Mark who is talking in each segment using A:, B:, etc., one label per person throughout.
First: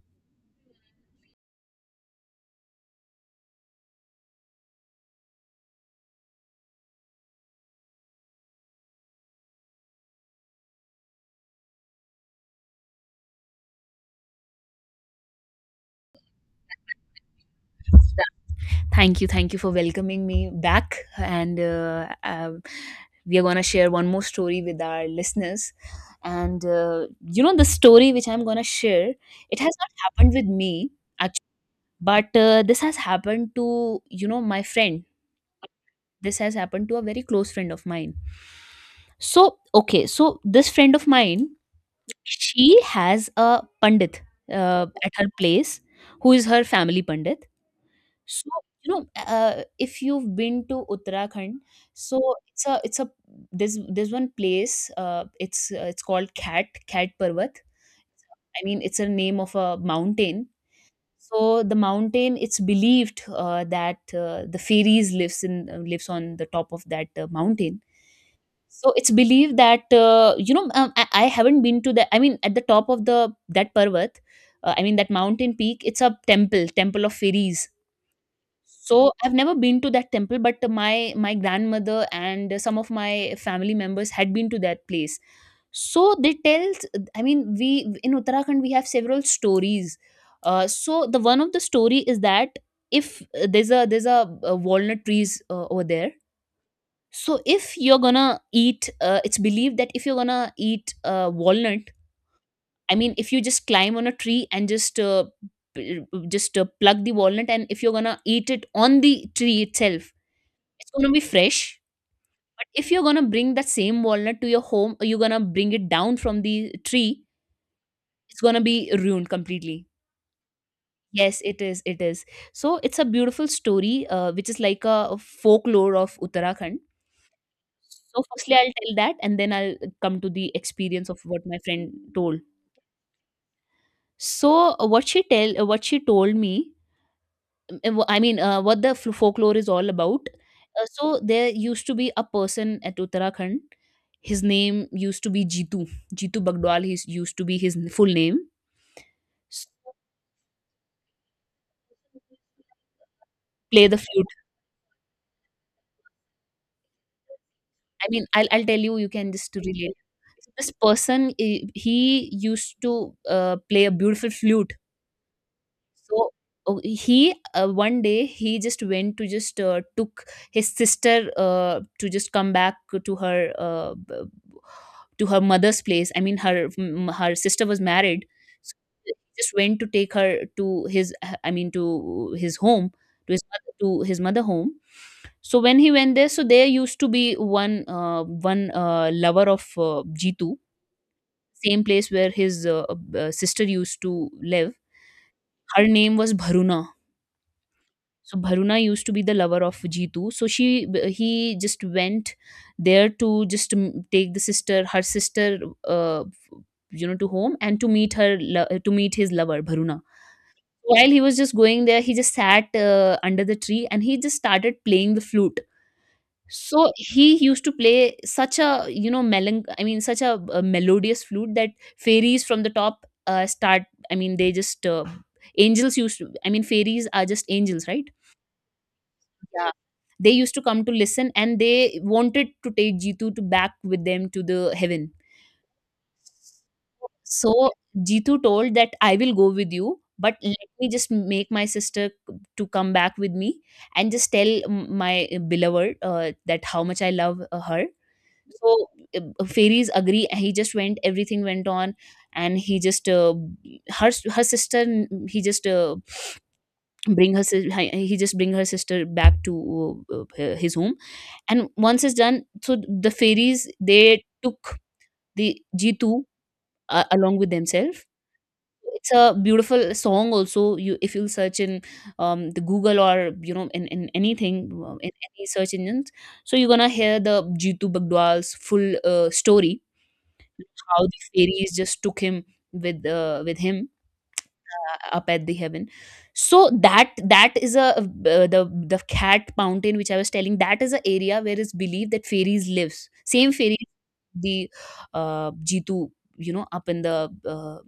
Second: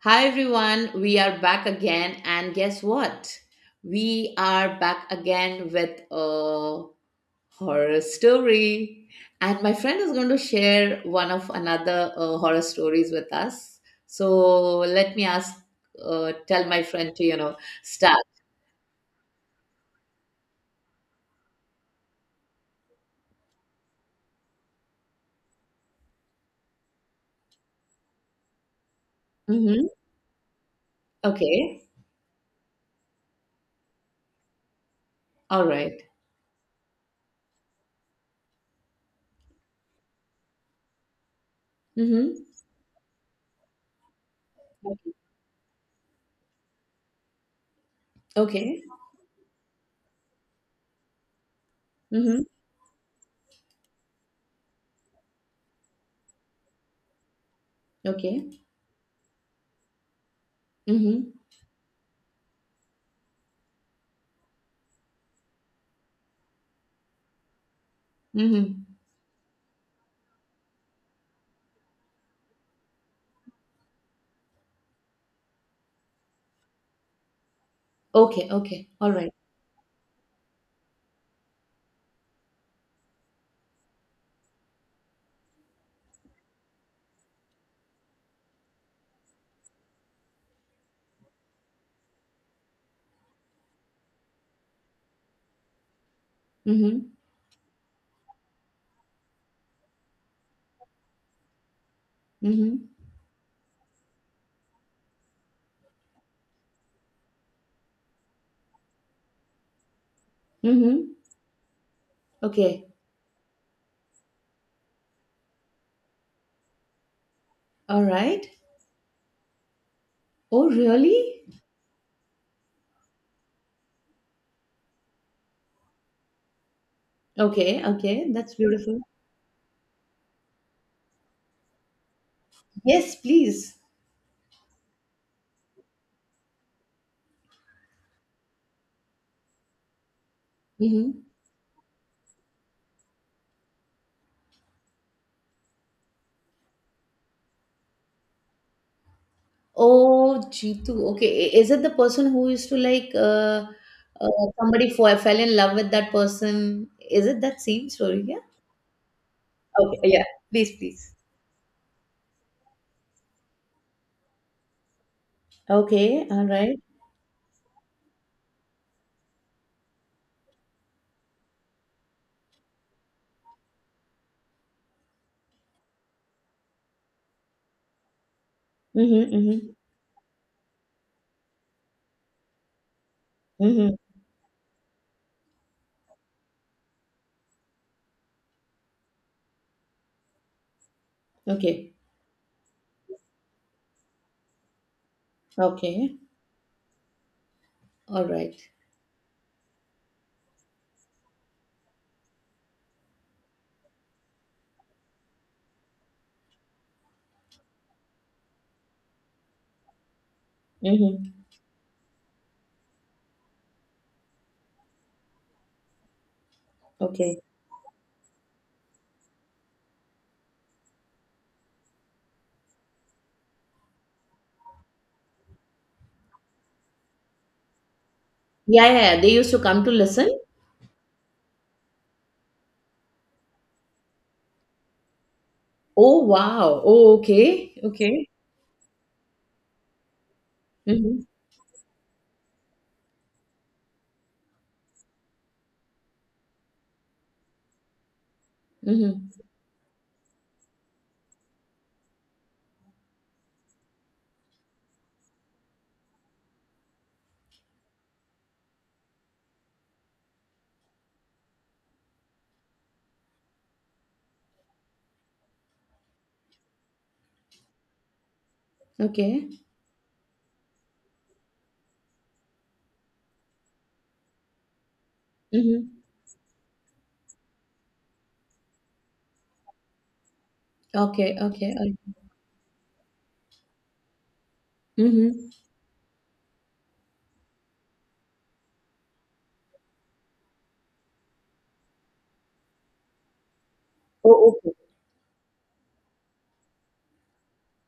A: Hi everyone, we are back again, and guess what? We are back again with a horror story. And my friend is going to share one of another horror stories with us. So let me ask, tell my friend to, start.
B: Thank you. Thank you for welcoming me back. And we are going to share one more story with our listeners. And the story which I'm going to share, it has
A: Mm-hmm.
B: not happened with me, actually,
A: Okay.
B: but this has happened to my friend.
A: All right.
B: This has happened to a very close friend of mine. So, okay. So, this friend of mine,
A: Mm-hmm.
B: she has a Pandit at her place who is her family Pandit, so,
A: Okay.
B: if you've been to Uttarakhand, so
A: Mm-hmm.
B: it's a there's one place. It's it's called Cat Parvat.
A: Okay.
B: I mean, it's a name of a mountain.
A: Mm-hmm.
B: So the mountain, it's believed that the fairies lives in lives on the top of that mountain. So
A: Mm-hmm.
B: it's believed that I haven't been to the, I mean, at the top of the that parvat, I mean that mountain peak, it's a temple, temple of fairies.
A: Okay. Okay.
B: So
A: All right.
B: I've never been to that temple, but my grandmother and some of my family members had been to that place. So they tell, I mean, we in Uttarakhand we have several stories. So the one of the story is that if there's a walnut trees over there.
A: Mm-hmm.
B: So if you're gonna eat, it's believed that if you're gonna eat walnut, I
A: Mm-hmm.
B: mean, if you just climb on a tree and just pluck the walnut, and if you're gonna eat it on the tree itself, it's gonna
A: Mm-hmm.
B: be fresh. But
A: Okay.
B: if you're gonna bring that same walnut to your home, or you're gonna bring it down from the tree,
A: All
B: it's
A: right.
B: gonna be ruined completely.
A: Oh,
B: Yes,
A: really?
B: it is. It is. So it's a beautiful story, which is like a folklore of Uttarakhand.
A: Okay,
B: So
A: okay.
B: firstly,
A: That's
B: I'll tell
A: beautiful.
B: that, and then I'll come to the experience of what my friend told.
A: Yes, please.
B: So what she told me. What the folklore is all about. So
A: Hmm.
B: there used to be a person at Uttarakhand. His name used to be Jitu. Jitu Bagdwal. He used to be his full name. So,
A: Oh, Jeetu. Okay. Is it the person who used to like
B: play the flute.
A: fell in love with that person? Is it that same
B: I mean,
A: story? Yeah.
B: I'll tell you. You can just to relate.
A: Okay. Yeah.
B: So this
A: Please, please.
B: person, he used to play a beautiful flute.
A: Okay.
B: So
A: All
B: o
A: right.
B: he one day he just went to just took his sister to just come back to her to her mother's place. I mean, her sister was married, so he
A: Mm-hmm,
B: just
A: mm-hmm,
B: went to take her to his, I mean to his home,
A: mm-hmm.
B: to his mother home. So when he went there, so there used to be one lover of Jitu, same
A: Okay.
B: place where his sister used to live. Her name
A: Okay.
B: was Bharuna.
A: All
B: So
A: right.
B: Bharuna used to be the lover of Jitu. So she he just went there to just take the sister, her sister, uh, to home and to meet her to meet his lover Bharuna. While he was
A: Mm-hmm.
B: just going there, he just sat under the tree and he just started playing the flute. So he
A: Okay.
B: used to play such a you know melan I mean such a, melodious flute that fairies from the top start. I mean they just angels used to, I mean fairies are just angels, right?
A: Yeah, yeah, yeah. They used to
B: Yeah.
A: come to listen.
B: They used to come to listen and they wanted to take Jeetu to back with them to the heaven.
A: Oh, wow. Oh,
B: So
A: okay. Okay.
B: Jeetu told that I will go with you, but let me just
A: Mm-hmm.
B: make my sister to come back with me and just tell my beloved that how much I love her. So
A: Mm-hmm.
B: fairies agree. He just went. Everything went on, and he just her her sister. He just bring her sis- hi- he just bring her sister back to his home, and once it's done, so the fairies they took the Jitu along with themselves. It's a
A: Okay.
B: beautiful song also. You, if you'll search in the Google, or you know, in anything, in any search
A: Mm-hmm.
B: engines, so you're gonna hear the Jitu Bagdwal's full story, how the
A: Okay.
B: fairies
A: Okay.
B: just took him with him up at
A: Mhm.
B: the heaven. So that is a the the Cat mountain which I was telling, that is an area where it's believed that fairies lives, same fairies,
A: Oh,
B: the
A: okay.
B: Jitu, you know, up in the uh,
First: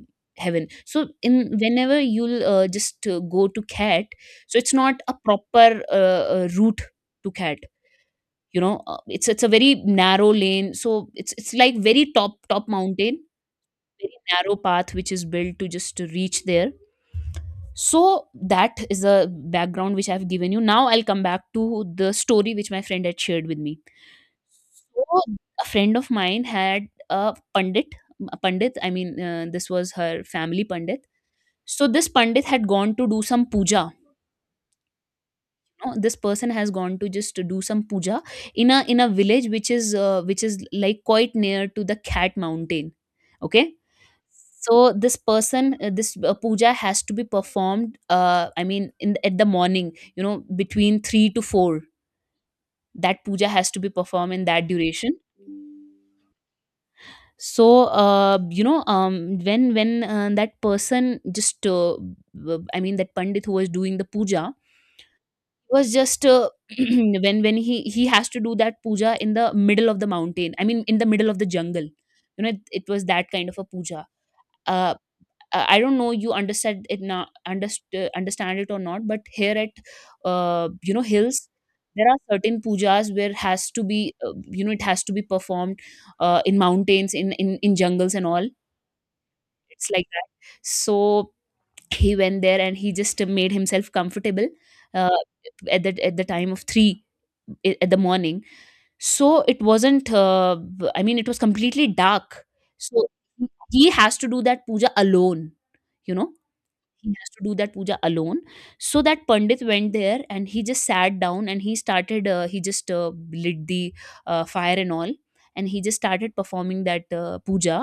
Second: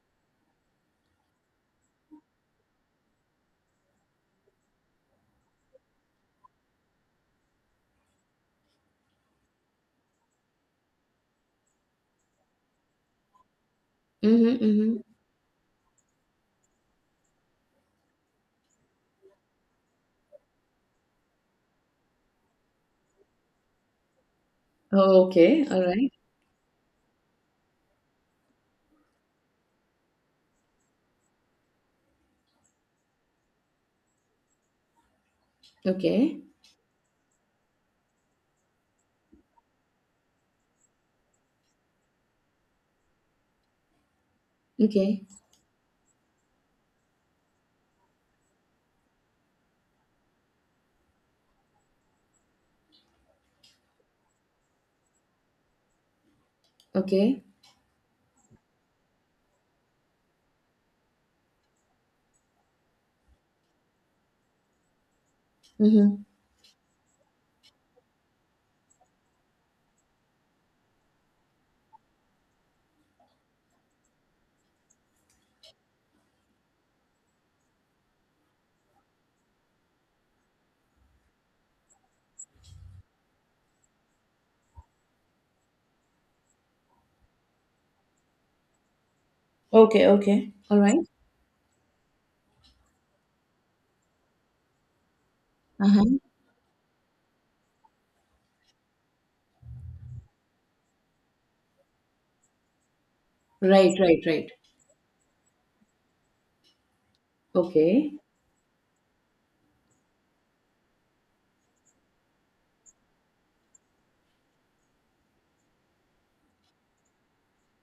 B: heaven. So in, whenever you'll just go to Cat, so it's not a proper route to Cat. You know, it's a very narrow lane. So it's like very top mountain, very
A: Mhm,
B: narrow path
A: mhm.
B: which is built to just to reach there. So that is the background which I've given you. Now I'll come back to the story which my friend had shared with me. So
A: Oh,
B: a
A: okay. All
B: friend of
A: right.
B: mine had a Pandit, a Pandit, I mean, this was her family Pandit. So this Pandit had gone to do some puja. You, this
A: Okay.
B: person has gone to just to do some puja in a village which is like quite near to the Cat mountain. Okay. So this
A: Okay.
B: person this puja has to be performed, I mean, in at the morning, you know, between 3 to 4. That puja has to be performed in that duration.
A: Okay.
B: So uh, you know um, when that person just I mean that Pandit who was doing the puja was
A: Mm-hmm.
B: just when he has to do that puja in the middle of the mountain, I mean in the middle of the jungle. You know it, it was that kind of a puja. Uh, I don't know you understand it now, understand it or not, but here at, you know, hills, there are certain pujas where has to be, you know, it has to be performed in mountains, in jungles and all. It's like
A: Okay,
B: that.
A: okay. All right.
B: So he went there and he just made himself comfortable uh, at the at
A: Uh-huh.
B: the time of 3, at the morning. So it wasn't I mean, it was completely dark. So he
A: Right,
B: has
A: right,
B: to do
A: right.
B: that puja alone, you know. He has to do that puja
A: Okay.
B: alone. So that Pandit went there and he just sat down, and he started he just lit the fire and all, and he just started performing that puja.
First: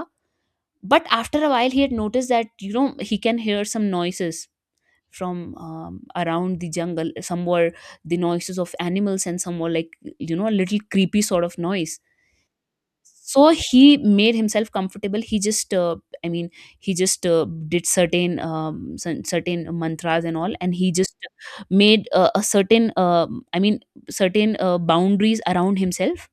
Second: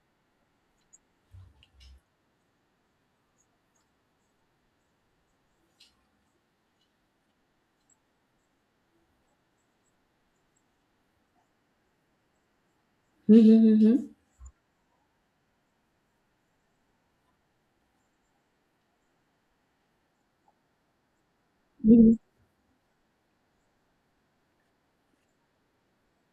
B: But after a while he had noticed that, you know, he can hear some noises from, around the jungle somewhere, the noises of animals and somewhere like, you know, a little creepy sort of noise. So
A: Mm-hmm,
B: he
A: mm-hmm.
B: made himself comfortable, he just I mean he just did certain certain mantras and all, and he just made
A: Mm-hmm.
B: a certain I mean certain boundaries around himself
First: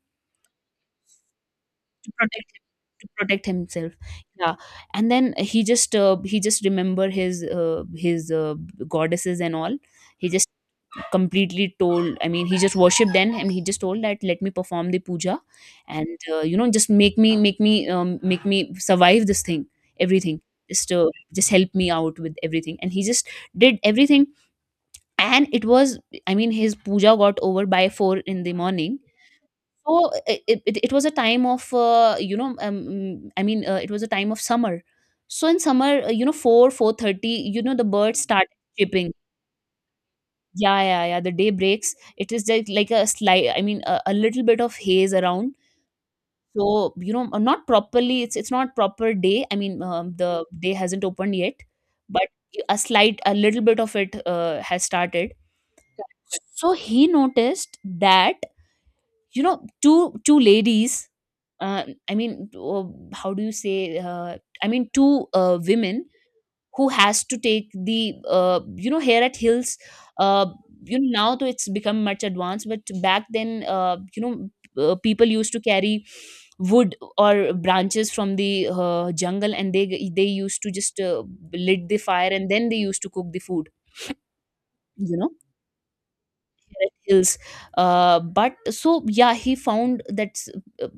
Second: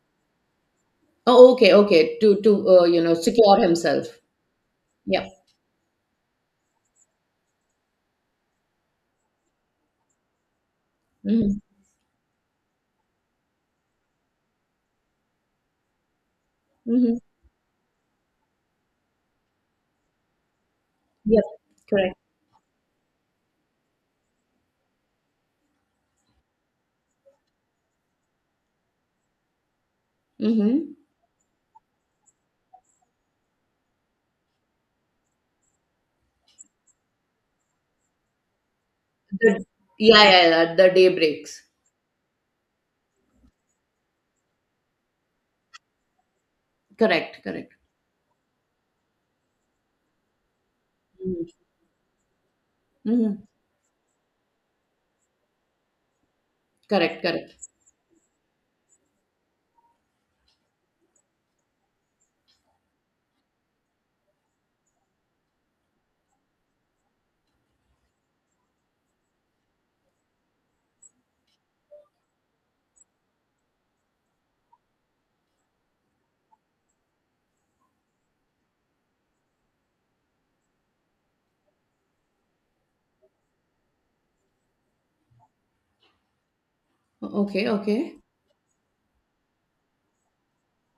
A: Oh, okay, okay.
B: to
A: To
B: protect him,
A: you
B: to
A: know,
B: protect
A: secure
B: himself.
A: himself.
B: Yeah. And
A: Yeah.
B: then he just remember his goddesses and all. He just
A: Mm-hmm.
B: completely told, I mean he just worshipped them, and he just told that let me perform the puja, and you know, just
A: Mm-hmm.
B: make me, make me make me survive this thing, everything. Just
A: Yep.
B: just help me
A: Correct.
B: out with everything. And he just did everything. And it was, I mean, his puja got over by 4 in the morning. So it
A: Mm-hmm.
B: was a time of I mean it was a time of summer. So in summer, four thirty, you know, the birds start chirping.
A: The, yeah, yeah, yeah.
B: Yeah,
A: The
B: yeah,
A: day
B: yeah. The day
A: breaks.
B: breaks. It is like a slight, I mean, a little bit of haze around. So you know,
A: Correct,
B: not
A: correct.
B: properly. It's not proper day. I mean, the day hasn't opened yet,
A: Mm-hmm.
B: but a slight, a
A: Mm-hmm.
B: little bit of it has started. So he
A: Correct, correct.
B: noticed that you know two ladies uh, i mean uh, how do you say I mean two women who has to take the you know hair at hills uh, you know, now though it's become much advanced, but back then you know people used to carry wood or branches from the jungle, and they used to just lit the fire and then they used to cook the food, you know, red hills.
A: Okay, okay.
B: But so yeah, he found that uh,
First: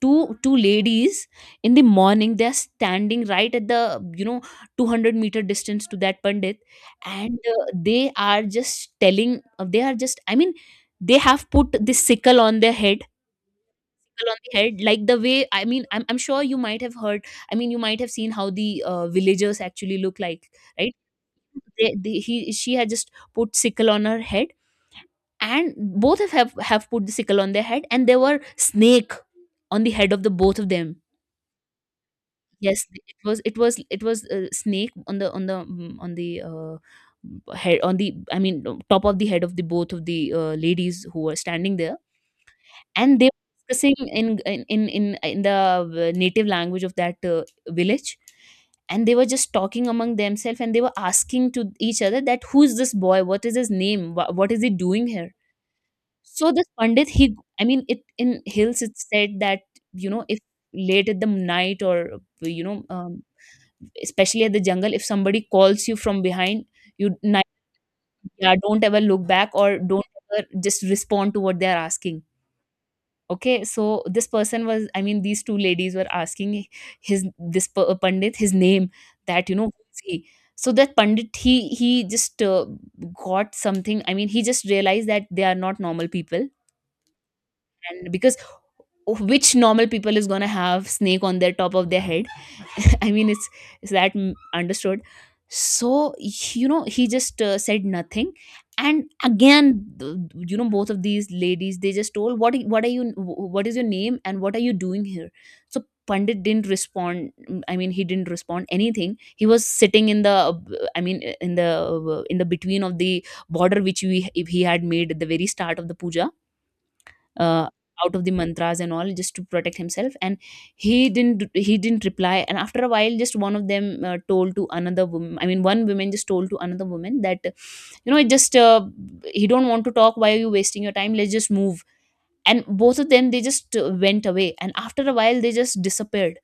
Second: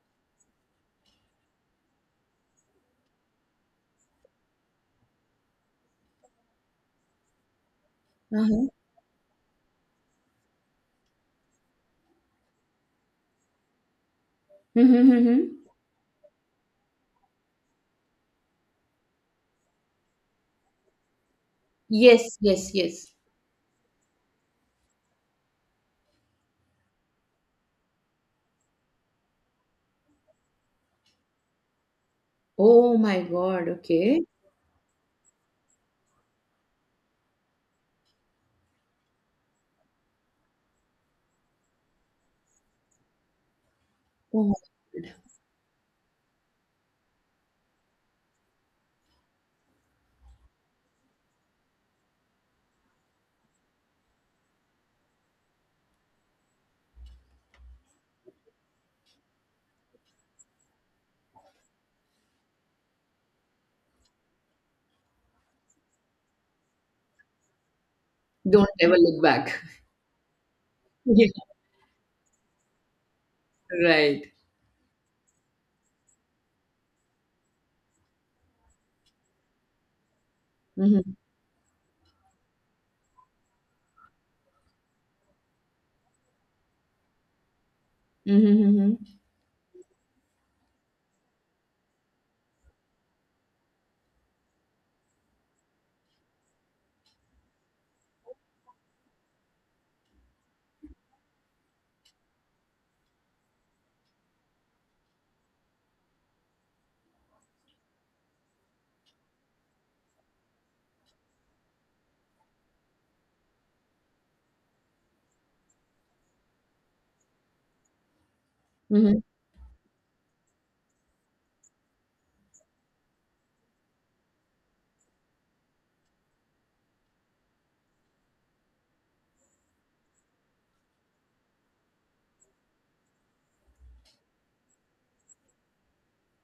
B: two ladies in the morning they're standing right at the you know 200-meter distance to that pandit. And they are
A: Uh-huh.
B: just telling, they are just they have put this sickle on their head, sickle on the head, like
A: Mm-hmm,
B: the
A: mm-hmm.
B: way I'm sure you might have heard, you might have seen how the villagers actually look like, right? They,
A: Yes, yes,
B: she had
A: yes.
B: just put sickle on her head, and both have put the sickle on their head, and there were snake on the head of the both of them. Yes,
A: Oh
B: it
A: my
B: was it
A: God.
B: was it was
A: Okay.
B: a snake on the on the on the head on the I mean top of the head of the both of the ladies who were standing there, and they were discussing in
A: Oh my
B: in in
A: God.
B: in, in the native language of that village, and they were just talking among themselves and they were asking to each other that who's this boy, what is his name, what is he doing here. So this pandit, he, it in hills it said that you know if late at the night, or you know especially at the jungle, if somebody calls you from behind, you ni- yeah,
A: Don't
B: don't
A: ever
B: ever
A: look
B: look back
A: back.
B: or don't ever just
A: Yeah.
B: respond to what they are asking. Okay, so this
A: Right.
B: person was, these two ladies were asking his pandit his name, that you know who is he. So that
A: Mm-hmm.
B: pandit, he just got something, he just realized that they are not normal people. And because
A: Mm-hmm.
B: oh, which normal people is going to have snake on their top of their head. It's, understood? So you know he just said nothing. And again you know both of these ladies, they just told, what are you, what is your name and what are you doing here. So pandit didn't respond. He didn't respond anything. He was sitting in the, i mean in the in the between of the border which we he had made at the very start of the puja, uh, out of the mantras and all,
A: Mm-hmm.
B: just to protect himself. And he didn't reply. And after a while, just one of them told to another woman, one woman just told to another woman that you know it just he don't want to talk, why are you wasting your time, let's just move. And both of them, they just went away, and after a while they just disappeared.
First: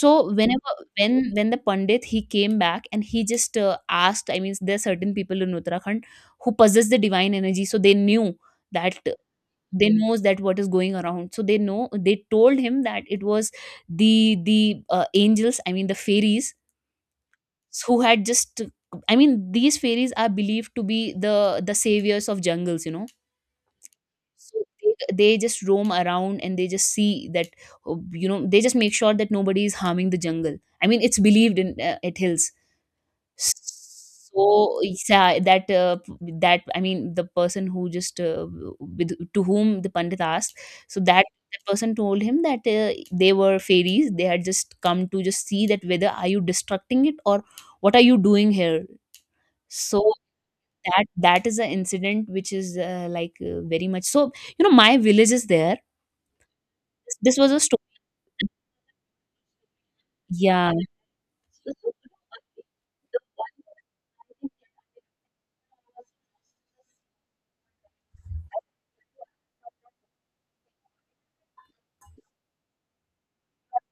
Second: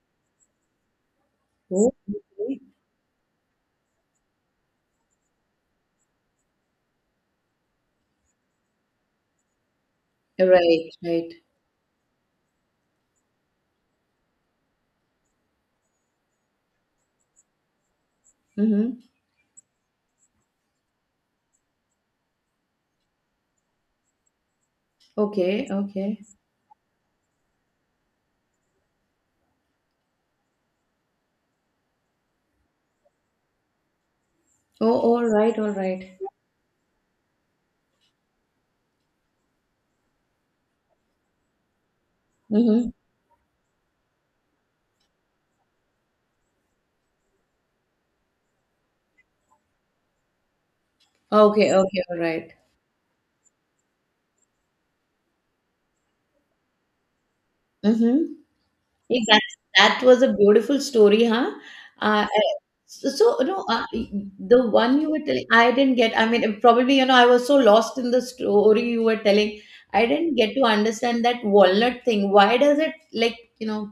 B: So whenever, when the
A: Oh,
B: pandit, he came
A: okay.
B: back and he just asked, there are certain people in uttarakhand who possess the divine energy, so they knew that, they knows that what is
A: Right.
B: going
A: Right.
B: around, so they know, they told him that it was the angels, the fairies who had just
A: Mm-hmm.
B: these fairies are believed to be the the saviors of jungles, you know. So they just
A: Okay.
B: roam
A: Okay.
B: around and they just see that you know they just make sure that nobody is harming the jungle. It's believed in at hills. So
A: Oh,
B: it's,
A: all right.
B: that
A: All right.
B: that I mean the person who just to whom the pandit asked, so that the person told him that
A: Mm-hmm.
B: they were fairies. They had just come to just see that whether are you destructing it or what are you doing here. So that is an
A: Okay. Okay. All
B: incident which
A: right.
B: is like very much so. You know, my village is there. This was a story.
A: Mm-hmm. Hey, that was a
B: Yeah.
A: beautiful story, huh? Uh, eh, so, the one you were telling, I didn't get. I mean, probably, I was so lost in the story you were telling. I didn't get to understand that walnut thing. Why does it like,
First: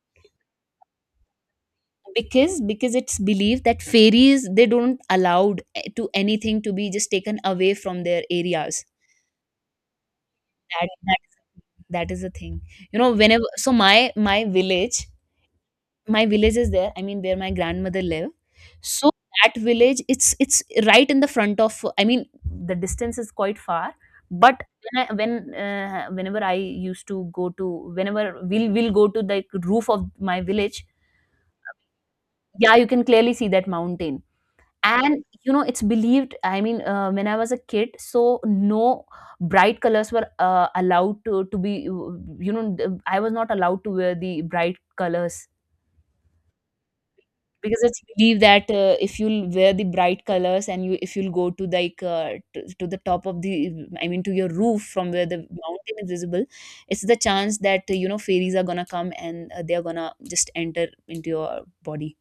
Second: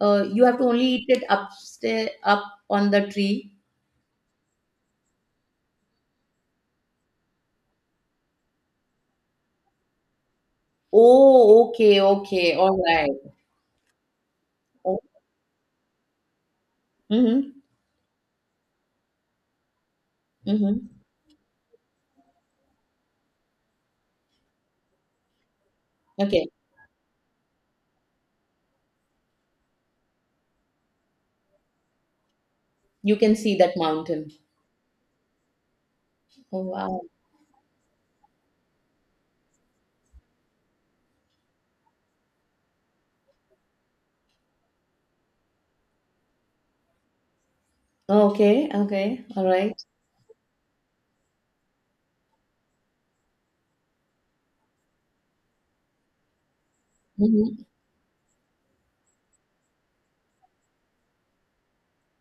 A: you have to only eat it upstairs, up
B: because
A: on
B: because
A: the
B: it's
A: tree?
B: believed that fairies they don't allowed to anything to be just taken away from their areas, that that,
A: Oh, okay,
B: that is the
A: okay,
B: thing.
A: all
B: You know
A: right.
B: whenever, so my
A: Oh,
B: village, my village is there, where my
A: mm-hmm,
B: grandmother live. So that village, it's
A: mm-hmm.
B: right in the front of, the distance is quite far. But when whenever
A: Okay,
B: I used to go to whenever we'll go to the roof of my village, yeah, you can
A: you
B: clearly
A: can
B: see
A: see
B: that
A: that
B: mountain.
A: mountain.
B: And, you know, it's believed, I
A: Oh,
B: mean,
A: wow.
B: when I was a kid, so no bright colors were allowed to, be, you know, I was not allowed to wear the bright colors, because it's believed
A: Okay,
B: that if
A: okay, all
B: you'll wear
A: right.
B: the bright colors and you if you'll go to like to the top of the, to your roof from where the mountain is visible, it's the chance
A: Mm-hmm.
B: that you know fairies are gonna come and they're gonna just enter into your body.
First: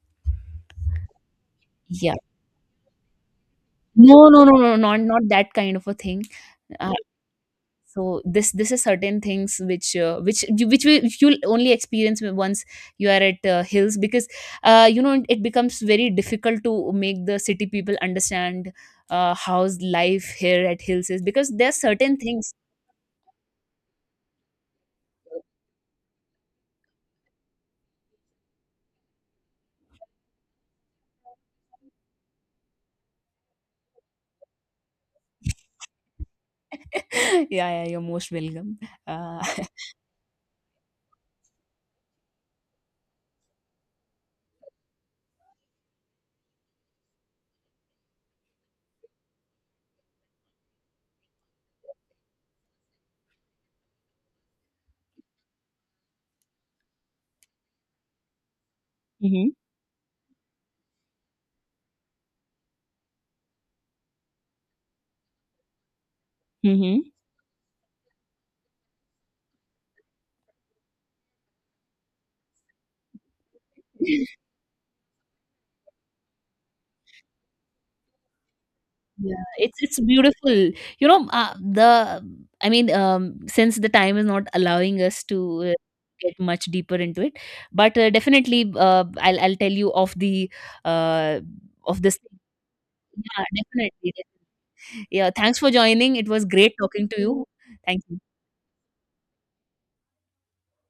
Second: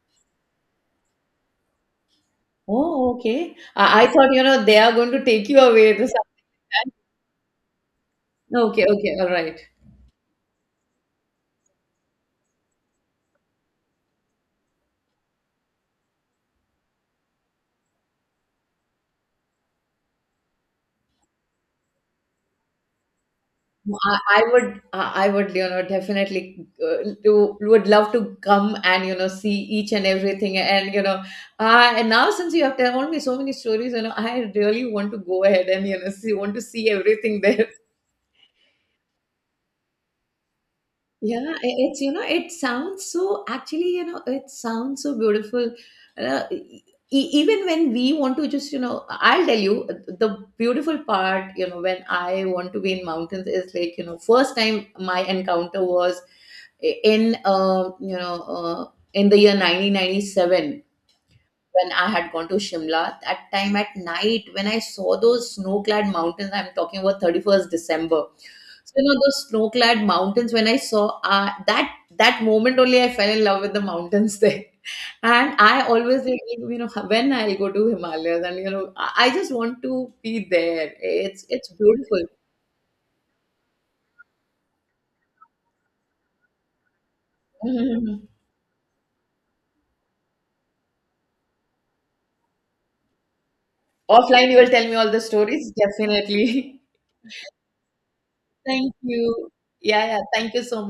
B: Yeah.
A: Oh, okay. I
B: No
A: thought,
B: no
A: you
B: no
A: know,
B: no,
A: they are going
B: not
A: to take
B: that
A: you
B: kind of a
A: away this.
B: thing. Uh, so this is
A: Okay, okay,
B: certain
A: all right.
B: things which which will you'll only experience once you are at hills, because you know it becomes very difficult to make the city people understand how's life here at hills is, because there are certain things.
A: No, I would, I would, you know, definitely would love to come and, you know, see each and everything. And, you know, and now since you have told me so many stories, you know, I really want to go ahead and, you know, want to see everything there.
B: Yeah, yeah, you're most welcome. uh,
A: Yeah, it's you know, it sounds so actually, you know, it sounds so beautiful. Uh, e- Even when we want to just, you know, I'll tell you the beautiful part, you know, when I want to be in mountains is like, you know, first time my encounter was in in the
B: Mm-hmm.
A: year 1997 when I had gone to Shimla. That time at night, when I saw those snow-clad mountains, I'm
B: Mm-hmm.
A: talking about 31st December. So you know those snow-clad mountains. When I saw that moment only, I fell in love with the mountains there. And I always think, you know, when I'll go to Himalayas, and you know, I
B: Yeah,
A: just want to
B: it's
A: be
B: beautiful.
A: there.
B: You know,
A: It's
B: the
A: beautiful.
B: I mean, since the time is not allowing us to get much deeper into it, but definitely, I'll tell you of the uh, of this. Yeah, definitely. Definitely.
A: Offline, you will tell me all the
B: Yeah, thanks for
A: stories,
B: joining. It was great
A: definitely.
B: talking to you. Thank you.
A: Thank you. Yeah, yeah. Thank you so